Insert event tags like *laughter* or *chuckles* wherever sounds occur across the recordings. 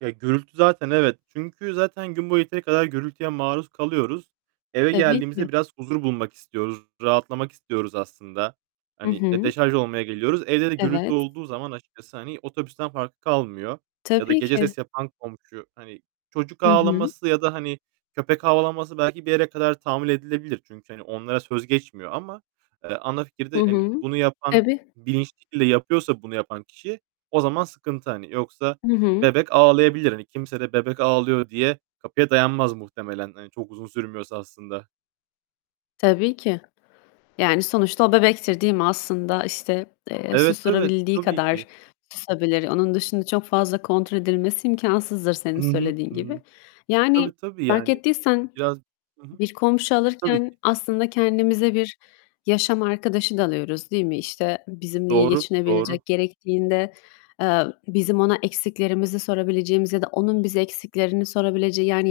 Ya, gürültü zaten evet. Çünkü zaten gün boyu yeteri kadar gürültüye maruz kalıyoruz. Eve Tabii geldiğimizde ki. biraz huzur bulmak istiyoruz, rahatlamak istiyoruz aslında. Hı Hani, e, hı. deşarj olmaya geliyoruz. Evde de gürültü Evet. olduğu zaman açıkçası hani otobüsten farkı kalmıyor. Ya da Tabii gece ki. ses yapan komşu, hani, çocuk Hı hı. ağlaması ya da hani köpek havlaması belki bir yere kadar tahammül edilebilir. Çünkü hani onlara söz geçmiyor ama, eee, ana Hı fikirde hani hı. bunu yapan Tabii. bilinçli şekilde yapıyorsa bunu yapan kişi o zaman sıkıntı, hani. Yoksa Hı hı. bebek ağlayabilir. Hani kimse de bebek ağlıyor diye kapıya dayanmaz muhtemelen. Hani, çok uzun sürmüyorsa aslında. Tabii ki. Yani sonuçta o bebektir, değil mi? Aslında işte, eee, Evet, evet, susturabildiği tabii ki. kadar susabilir. Onun dışında çok fazla kontrol edilmesi imkânsızdır senin Hı hı, söylediğin hı gibi. hı. Yani Tabii, tabii fark yani ettiysen biraz Hı hı, bir komşu tabii alırken ki. aslında kendimize bir yaşam arkadaşı da alıyoruz, değil mi? İşte, bizimle iyi Doğru, doğru. geçinebilecek, gerektiğinde, eee, bizim ona eksiklerimizi sorabileceğimiz ya da onun bize eksiklerini sorabileceği yani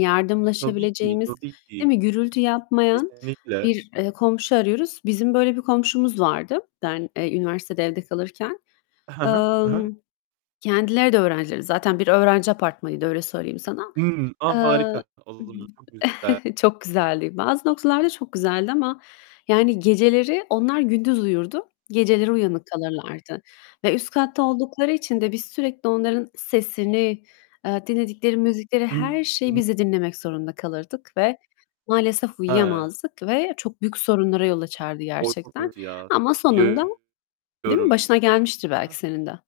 Tabii ki. yardımlaşabileceğimiz, Tabii değil ki. mi? Gürültü yapmayan Kesinlikle. bir, eee, komşu arıyoruz. Bizim böyle bir komşumuz vardı ben, eee, üniversitede evde kalırken. Hı hı, hı hı. Emm, kendileri de öğrenciydi zaten. Bir öğrenci apartmanıydı öyle söyleyeyim sana. Imm, a, Eee, harika! Olur, çok güzel. *chuckles* çok güzeldi. Bazı noktalarda çok güzeldi ama yani geceleri Onlar gündüz uyurdu geceleri uyanık kalırlardı ve üst katta oldukları için de biz sürekli onların sesini, eee, dinledikleri müzikleri, her şeyi *unintelligible* biz de dinlemek zorunda kalırdık ve maalesef *unintelligible* uyuyamazdık ve çok büyük sorunlara yol açardı O çok gerçekten. kötü ya. Ama sonunda Biliyorum. Değil mi, başına gelmiştir belki Heh. senin de.